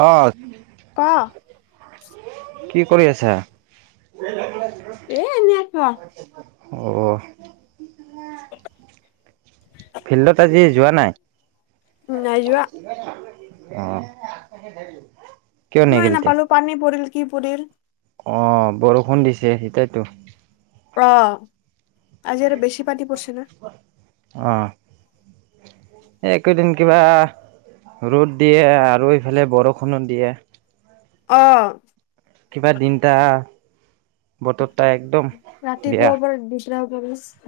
অ', ক কি কৰি আছা? এ, এনে আছোঁ। অ'। [inaudible] ফিল্ডত আজি যোৱা নাই? নাই যোৱা। অ'। কিয় সময় নেগেলতে? নাপালোঁ, পানী পৰিল, কি পৰিল। অ' বৰষুণ দিছে সেইটোৱেটো। অ'। অ'। এ, এইকেইদিন কিবা ৰ'দ দিয়ে আৰু এইফালে বৰষুণো দিয়ে। অ'। কিবা দিনটা বতৰটা একদম বেয়া ৰাতিপুৱাৰ পৰা [unintelligible]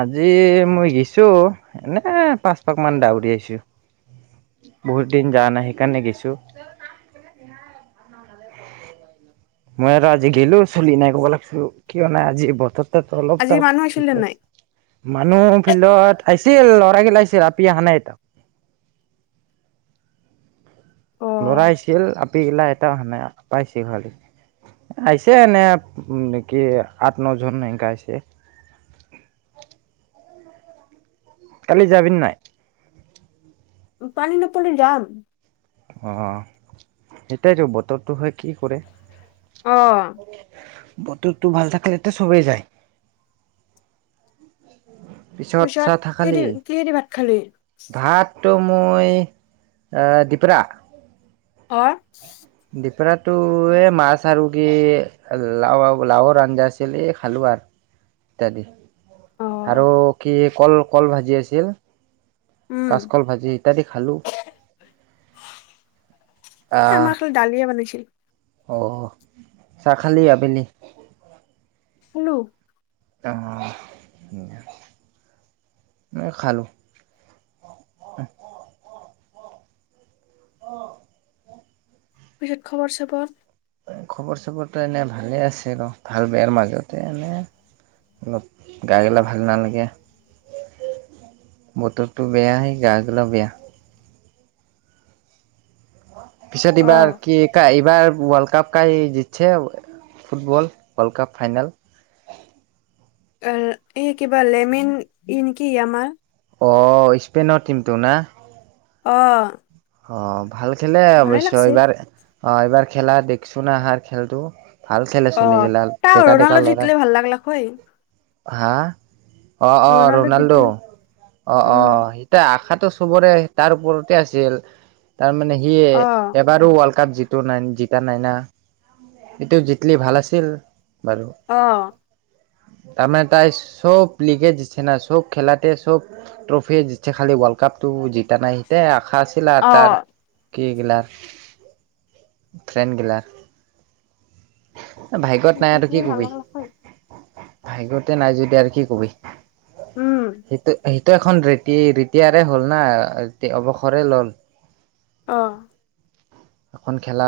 আজি মই গিছোঁ, এনে পাঁচ পাক মান দাউৰি আহিছোঁ। বহুত দিন যোৱা নাই সেইকাৰণে গৈছোঁ। মই আৰু আজি গেলো চলি নাই ক'ব লাগছোঁ কিয় নাই আজি বতৰটো অলপ তাপ ঠিকে আছে। মানুহ ফিল্ডত আহিছিল, ল'ৰাগিলা আহিছিল, আপি আহা নাই এটাও। ল'ৰা আহিছিল, আপি গিলা এটাও আহা নাই, পাইছি খালি। আহিছে এনে নেকি আঠ নজন এনেকা আহিছে। কালি যাবিনে নাই? পানী নাপালে যাম। অ' সেইটোৱেটো বতৰটো হয় কি কৰে। অ'। বতৰটো ভাল থাকিলেতো চবেই যায়। পিছত চাহ থাকালি কিহেদি কিহেদি ভাত খালি? ভাতটো মই দিপৰা। অৰ? দিপৰাটো এ, মাছ আৰু কি লাও লাওৰ আঞ্জা আছিল এই খালোঁ আৰ ইত্যাদি। আৰু কি কল কল ভাজি আছিল, কাচকল ভাজি ইত্যাদি খালোঁ। আহ আমাৰতো ডালিয়ে বনাইছিল। অ', চাহ খালি আবেলি? খালোঁ। অ' মই খালোঁ। পিছত খবৰ চবৰ? খবৰ চবৰটো এনে ভালে আছিল আৰু, ভাল বেয়াৰ মাজতে এনে। অলপ গা গিলা ভাল নালাগে। বতৰটো বেয়া, হে গা গিলাও বেয়া। পিছত এইবাৰ কিক কা এইবাৰ ৱৰ্ল্ডকাপ কাই জিতছে, ফুটবল ৱৰ্ল্ড কাপ ফাইনাল? এ, এই কিবা লেমেন ই নেকি য়ামাৰ। অ' স্পেইনৰ টীমটো না? অ। অ ভাল খেলে অৱশ্যে এইবাৰ অ এইবাৰ খেলা দেখিছো নহয় খেলটো। ভাল খেলে চলিগেলা ডেকা ডেকা ল'ৰা। হা অ অ ৰনাল্ডো অ অ তা আশাটো চবৰে তাৰ ওপৰতে আছিল তাৰমানে সিয়ে এবাৰো ৱৰ্ল্ড কাপ যিটো নাই জিতা নাই না এইটো জিতলি ভাল আছিল বাৰু। অ। তাৰমানে তাই চব লিগে দিছে না চব খেলাতে চব ট্ৰফিয়ে জিতিছে খালি ৱৰ্ল্ড কাপটো জিতা নাই তে আশা আছিল আ তাৰ কি গিলা ফ্ৰেণ্ড গিলা ভাগ্যত নাই আৰু কি কবি। ভাগ্যতে নাই যদি আৰু কি কবি সেইটো সেই ত এখন ৰি কি বিতিয়াৰে হ'ল না কি অৱসৰে ল'ল অহ এখন খেলা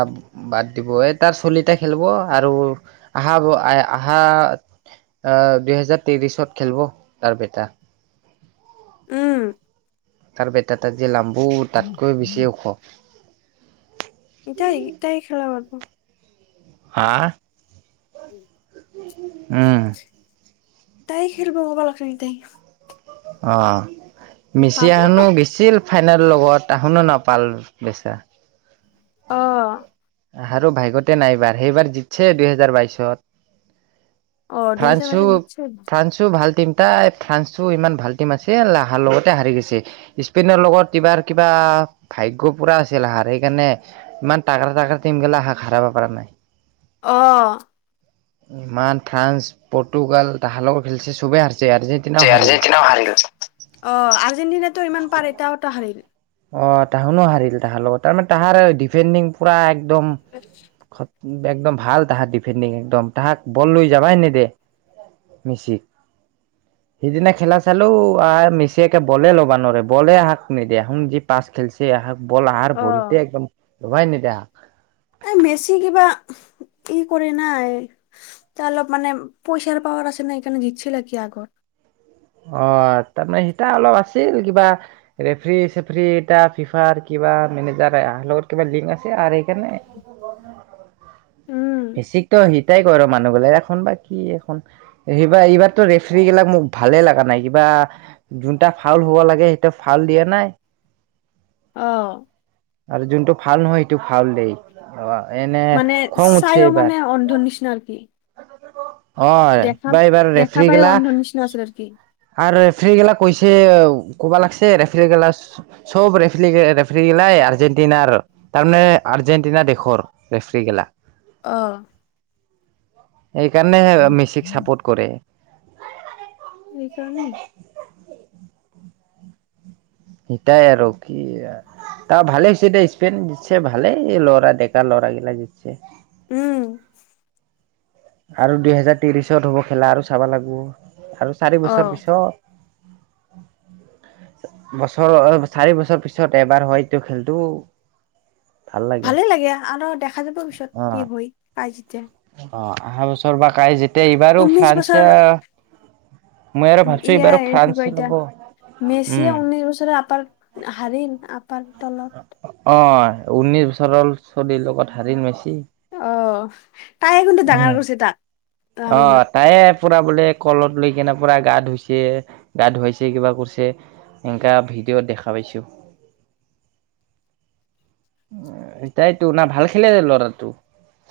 বাদ দিব এই তাৰ চলিটা খেলিব আৰু আহা ব আহা অ দুহেজাৰ তিৰিশত খেলিব তাৰ বেটা। উম তাৰ বেটাতা যে লাম্বু তাতকৈ বেছি ওখ। ইটাই ইটাই খেলা পাৰিব। হা? [inaudible] উম তাই খেলিব ক'ব লাগছিলে এতাই অহ মিচি আহনো বিছিল ফাইনেল লগত এখনো নাপাল বেচেৰা। অহ আহাৰো ভাইগতে নাই বাৰ সেইবাৰ জিতছে দুইহেজাৰ বাইশত। ফ্ৰান্সো ফ্ৰান্স টো ভাল টিম টাই ফ্ৰান্সো ইমান ভাল টিম আছিল লাহাৰ লগতে হাৰি গৈছে। স্পেইনৰ লগত কিবাৰ কিবা ভাগ্য পুৰা আছিল হাৰা সেইকাৰণে ইমান টাগৰা টাগৰা টিম গিলা সেয়াক হাৰাব পৰা নাই। অঁ ইমান ফ্ৰান্স পৰ্তুগাল তাহাৰ লগত খেলিছে চবেই হাৰছে আৰ্জিন যে আৰ্জেণ্টিনাও হাৰি গৈছে অ আৰ্জেন্টিনাটো ইমান পাৰে এটাওটা হাৰিল অ তাহোনো হাৰিল তাহাৰ লগত তাৰমানে তাহাৰ ডিফেণ্ডিং পুৰা একদম আচ্ছা। একদম ভাল তাহাৰ ডিফেণ্ডিং একদম তাহাক বল লৈ যাবাই নে দে। মেচিক সিদিনা খেলা চালো আহ মেচিয়ে একে বলে ল'বা নোৱাৰে বলে হাক নিদিয়ে শু পাচ খেলছে বল হাৰ ভৰিতে একদম লবাই নে দা এই মেচি কিবা ই কৰে না তাৰ অলপ মানে পইচাৰ পাৱাৰ আছে ন সেইকাৰণে জিতছিল কি আগত। অ তাৰমানে সিতা অলপ আছিল কিবা ৰেফ্ৰি চেফ্ৰি ইটা ফিফাৰ কিবা মেনেজাৰ লগত কিবা লিংক আছে আৰু সেইকাৰণে মেছিকতো হিটাই কৰে মানুহ বিলাই এখন বা কি এখন সেইবা এইবাৰতো ৰেফৰী গিলাক মোক ভালে লাগা নাই কিবা যোনটা ফাউল হ'ব লাগে সেইটো ফাউল দিয়া নাই। অ'। আৰু যোনটো ফাউল নহয় সেইটো ফাউল দেই, অ', এনে খং উঠ মানে অন্ধ নিচিনাৰ নেকি? অ', দেখা, কিবা এইবাৰ দেখা ৰেফ্ৰি পাইও গিলা অন্ধ নিচিনা আছিলে আৰকি আৰু ৰেফাৰী গেলাক কৈছে ক'বা লাগিছে, ৰেফাৰী গেলাক চব ৰেফলি, ৰেফ গিলাই আৰ্জেণ্টিনাৰ তাৰমানে আৰ্জেণ্টিনা দেশৰ ৰেফ্ৰী গেলা অ'। সেইকাৰণেহে মেচিক চাপোৰ্ট কৰে। এইকাৰণেই। ইটাই আৰু কি তাৰ ভালে হৈছে দে স্পেইন জিতছে ভালে ল'ৰা ডেকা ল'ৰা গিলা জিতছে। উম। আৰু দুহেজাৰ ত্ৰিশত হ'ব খেলা, আৰু চাব লাগিব আৰু চাৰি বছৰ পিছত। [unintelligible] বছৰৰ চাৰি বছৰ পিছত এবাৰ হয়টো খেলতো ভালে লাগে আনৰ দেখা যাব পিছত অ'। কি হয় কাই জিটে। অ', আহা বছৰ বা কাই জিটে, এইবাৰো ফ্ৰান্সে মই আৰু ভাবছো এইবাৰো ইআই কি ফ্ৰান্স কয় এটিয়া ল'ব মেচিয়ে ঊনৈশ বছৰে আপাৰ হাৰিল আপাৰ তলত অ', ঊনিশ বছৰৰ চলিৰ লগত হাৰিল মেচি। অ', তাইয়ে কিন্তু ডাঙৰ কৰছি তাক। অ'। তায়ে পুৰা বোলে কলত লৈ কিনে পুৰা গা ধুইছে, গা ধুৱাইছে কিবা কৰিছে। এনেকা ভিডিঅ' দেখা পাইছোঁ। উ তাইতো না ভাল খেলে যে ল'ৰাটো।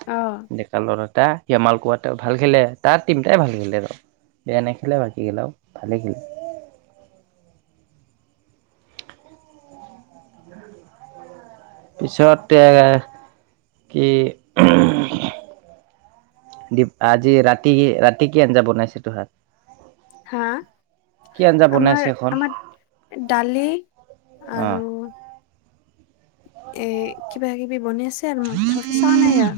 অ'। ডেকা ল'ৰাটা শামাল কোৱা ভাল খেলে, তাৰ টিমটাই ভাল খেলে ৰ'। বেয়া নেখেলে বাকী গেলাওঁ ভালেই খেলে। পিছত কি দি আজি ৰাতি কি, ৰাতি কি আঞ্জা বনাইছে তোহাৰ? হা কি আঞ্জা বনাইছে আমাৰ, এখন আমাৰ দালি অ আৰু এ কিবা কিবি বনে আছে আৰু ভালকে চোৱা নাই আৰ।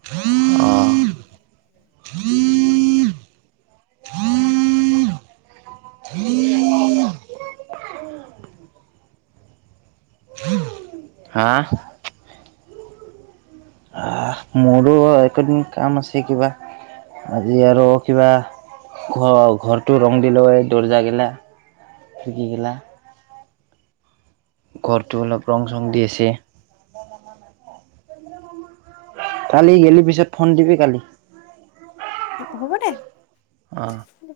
অ'। হ হ [unintelligible] হা মোৰো এইকেদিন কাম আছে কিবা। আজি আৰু কিবা ঘ-ঘৰটো ৰং দিলো হয় দৰ্জাগিলা। খিৰকি গিলা। ঘৰটো অলপ ৰং চং দি আছে। ন ন [unintelligible] কালি গেলি পিছত ফোন দিবি কালি। অ হ'ব দে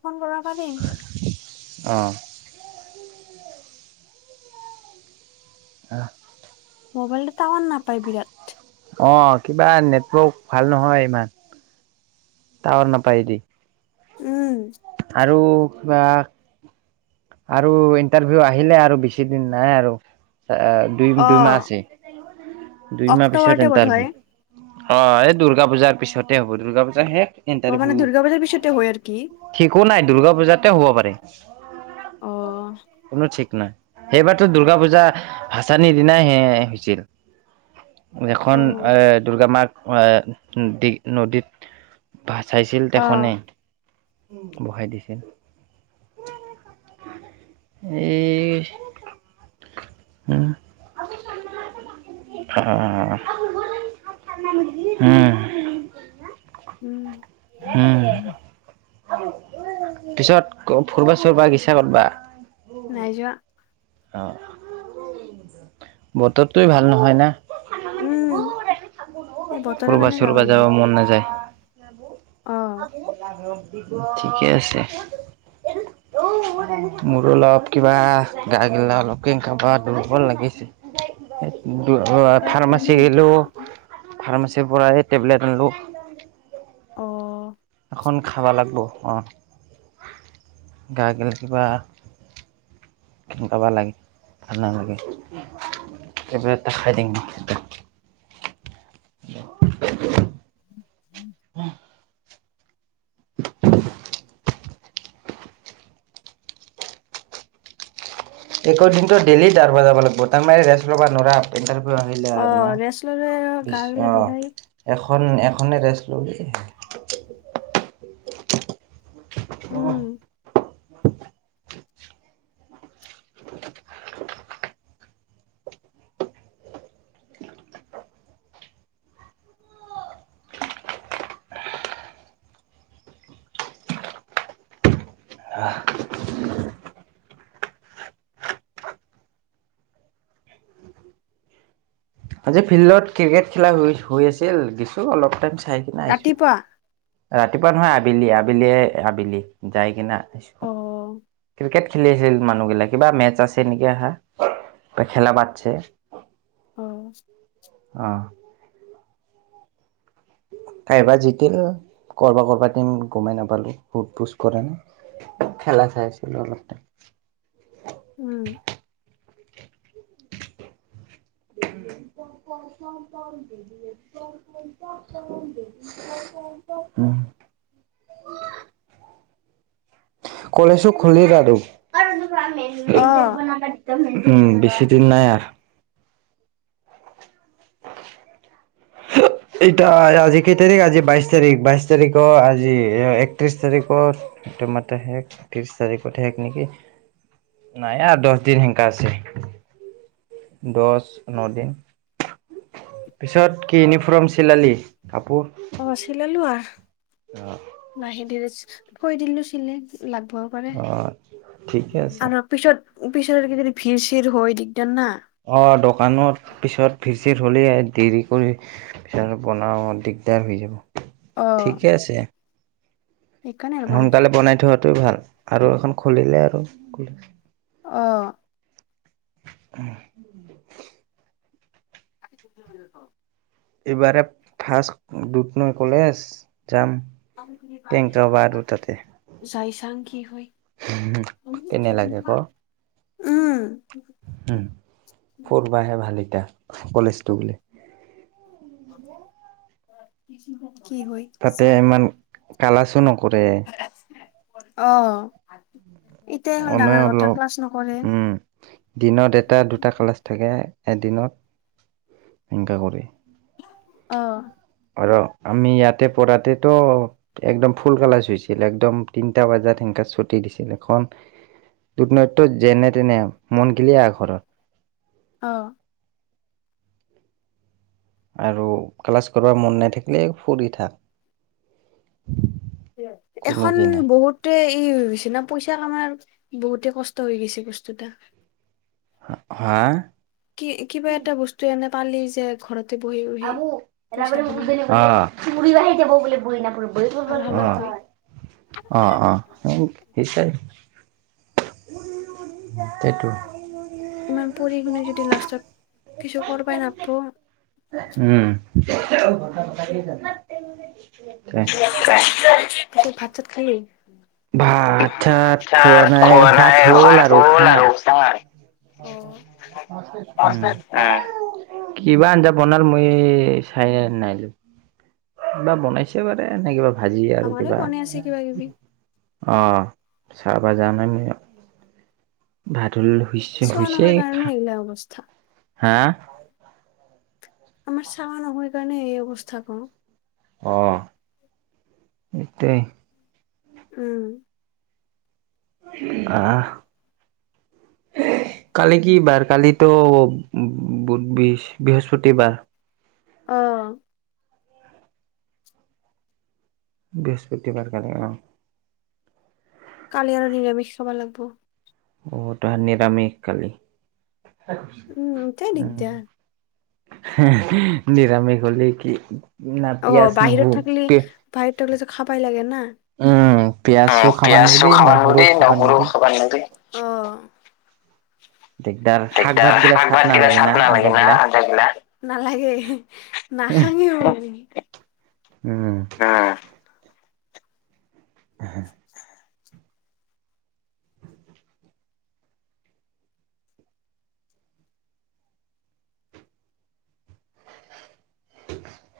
ফোন কৰাৰ পা দিম [unintelligible] অ' আহ মোবাইলটো টাৱাৰ নাপায় বিৰাট। অ' কিবা নেটৱৰ্ক ভাল নহয় ইমান টাৱাৰ নাপায় দি। উম আৰু কিবা আৰু ইণ্টাৰভিউ আহিলে আৰু বেছি দিন নাই আৰু। দুই দুইমাহ আছে, দুইমাহ পিছত ইণ্টাৰভিউ। অ' এই দুৰ্গা পূজাৰ পিছতে হ'ব দুৰ্গা পূজা শেষ অ' ইণ্টাৰভিউ মানে দুৰ্গা পূজাৰ পিছতে হয় আৰ কি ঠিকো নাই দূৰ্গা পূজাতে হ'ব পাৰে কোনো ঠিক নাই সেইবাৰতো দুৰ্গা পূজা ভচানিৰ দিনাই সে হৈছিল। এখন এ দুূৰ্গা মাক আহ দি নদীত ভচাইছিল তেখনে বহাই দিছিল এই অ [inaudible] হম উম উম পিছত ফুৰিবা চুৰবা গিছা কৰতবা নাই যোৱা অ বতৰটোৱে ভাল নহয় না ফুৰ্বা সূৰ্বা যাব মন নাযায়। আহ আহ ঠিকে আছে মোৰো অলপ কিবা গাই গিলা অলপকে কাৰাবাৰ দুৰ্বল লাগিছে। ফাৰ্মাচী গিলো ফাৰ্মাচীৰ পৰাই টেবলেট আনিলো। অ এখন খাব লাগিব অঁ গা গেল কিবা কব লাগে ভাল নালাগে। টেবলেট এটা খাই দিম ন [unintelligible] অ [inaudible] একৌ দিনটো ডেলহি ডাৰ বজাব লাগিব তাৰ মানে ৰেষ্ট ল'ব নোৱাৰা ইটাৰভিউ আহিল আৰু ন ইষ্ট ৰাম। এখন এখনে ৰেষ্ট ল'গ তত [inaudible] উম [inaudible] আহ আজি ফিল্ডত ক্ৰিকেট খেলা হৈ আছিল গীছো অলপ টাই চাই কিনে আহিছো। ৰাতিপুৱা নহয় আবেলি আবেলিয়ে আবেলি যাই কিনা আহিছো। খেলি আছিল মানুহগিলাক কিবা মেচ আছে নেকি আহাঁ খেলা পাদছে অ আহ। কাইবা জিকিলও কৰবা কৰবাত টিম গমাই নাপালো সোধ পোজ কৰা। খেলা চাইছিলো অলপ টাইম। উমঁ! [unintelligible] উমঁ! কলেজো খুলিল আৰু। উমঁ বেছি দিন নাই আৰ সা এইট। তাই আজি কেই তাৰিখ আজি বাইশ তাৰিখ বাইশ তাৰিখৰ আজি একত্ৰিশ তাৰিখৰ- এতোমাৰতে শেষ ত্ৰিশ তাৰিখত শেষ নেকি? নাই আও দহ দিন হেনকা আছে। দহ ন দিন। পিছত কি ইউনিফৰ্ম চিলালি কাপোৰ। অঁ চিলালোঁ আৰ। অঁ! নাহে ধৰে কৈ দিলোছিলে লাগিবও পাৰে অ ঠিকে আছে আৰু্ পিছত পিছত কি যদি ভিৰ চিৰ হয় দিকদাৰ না। অঁ দোকানত পিছত ভিৰ চিৰ হ'লে দেৰি কৰি- পিছে আৰু বনাও দিগদাৰ হৈ যাব ঠিকে আছে- সোনকালে বনাই থোৱাটা ভাল আৰু এখন খুলিলে আৰু- অঁ! উমঁ! আহিবি বুলি ক'হ। এইবাৰে ফাৰ্ষ্ট দুতনৈ কলেজ যাম। আমি শুনি পাইছোয়ে কেংকাবাৰো তাতে যাইচাং কি হয়। কেনে লাগে উমঁ! উমঁ ফৰবাহে ভাল এটাা কলেজটো বোলে। কি হয়-। তাতে ইমান কালাছো নকৰে- অঁ এতিয়া হ'ল অনে ডাঙৰ কথা অলপ ক্লাছ নকৰে- উম, দিনত এটা দুটা ক্লাছ থাকে এদিনত সনেকা কৰি। অঁ! আৰু আমি ইয়াতে পৰঢ়াতেতো- একদম ফুল কালাৰাজ হৈছিল একদম তিনটা বজাত সেনেক ছটি দিছিল এখন- দুত নৈত্য যেনে তেনে মন কিলিয় এখনত অঁ! আৰু ক্লাছ কৰিচ্ছমন নাই থাকিলে ফুৰি ঠাক- এখন বহুত- ত ই হৈ গৈছে না পইচা কামাৰ বহুতে কষ্ট হৈ গৈছে বস্তুতটা- হা- কি কিবা এটা বস্তু এনে পালি যে ঘৰত--্ আবু এ ব বজৰি বা আহি যাব বোলে বুৰি বাই জাব অঁ, অঁ সেইটো- ইমান পঢ়ি শুনি যদি লাষ্টত কিছু কৰবাই নাপব [inaudible] ভাত ছাত খালি? ভাত ছাত খুৱা নাই ভাত হ'ল আৰু অ', খাং উম, উম, কিবা আঞ্জা বনাল মই চাই নাইলো কিবা বনাইছে মানে কিবা ভাজি আৰু কিবা অ', চাবা জানানে ভাত হল হৈছে হৈছে। বোলে অৱস্থা হাঁ আমাৰ চাৱা নহয় কাৰণে এই অৱস্থা ক। অ', সেইটোৱেই। উম, আহ কালি কি বাৰ কালিতো বোধ বৃহ বৃহস্পতিবাৰ। অ' বৃহস্পতিবাৰ কাৰণে অ' কালি আৰু নিৰামিষ খাবা লাগব। অ তই নিৰামিষ খালি? উম, নিৰামিষ বুলি কি না পিয়াজ নহৰু পেষ্ট ভাইট থাকলে যে খাবাই লাগে না উম অ পিয়াজো খাবা পিয়াজো নোৱাৰি খাব নালগে নহৰু দি খাবা নহৰুো নোৱাৰি খাব নালগে অ দিগদাৰ শাক ভাত দাৰ গিলা আগ চাত ভাত গিলা নালাগে না চাত ন আঞ্জা লাগে ন গিলা আধা গিলা নালাগে [unintelligible] নাখাঙে মই। উম হয় উম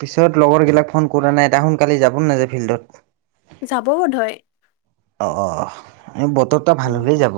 পিছত লগৰ গিলাক ফোন কৰা নাই এতিয়া সোনকালে যাব নাযায় ফিল্ডত? যাব ওধয়। অ অ অ এ বতৰটা ভাল হলে যাব।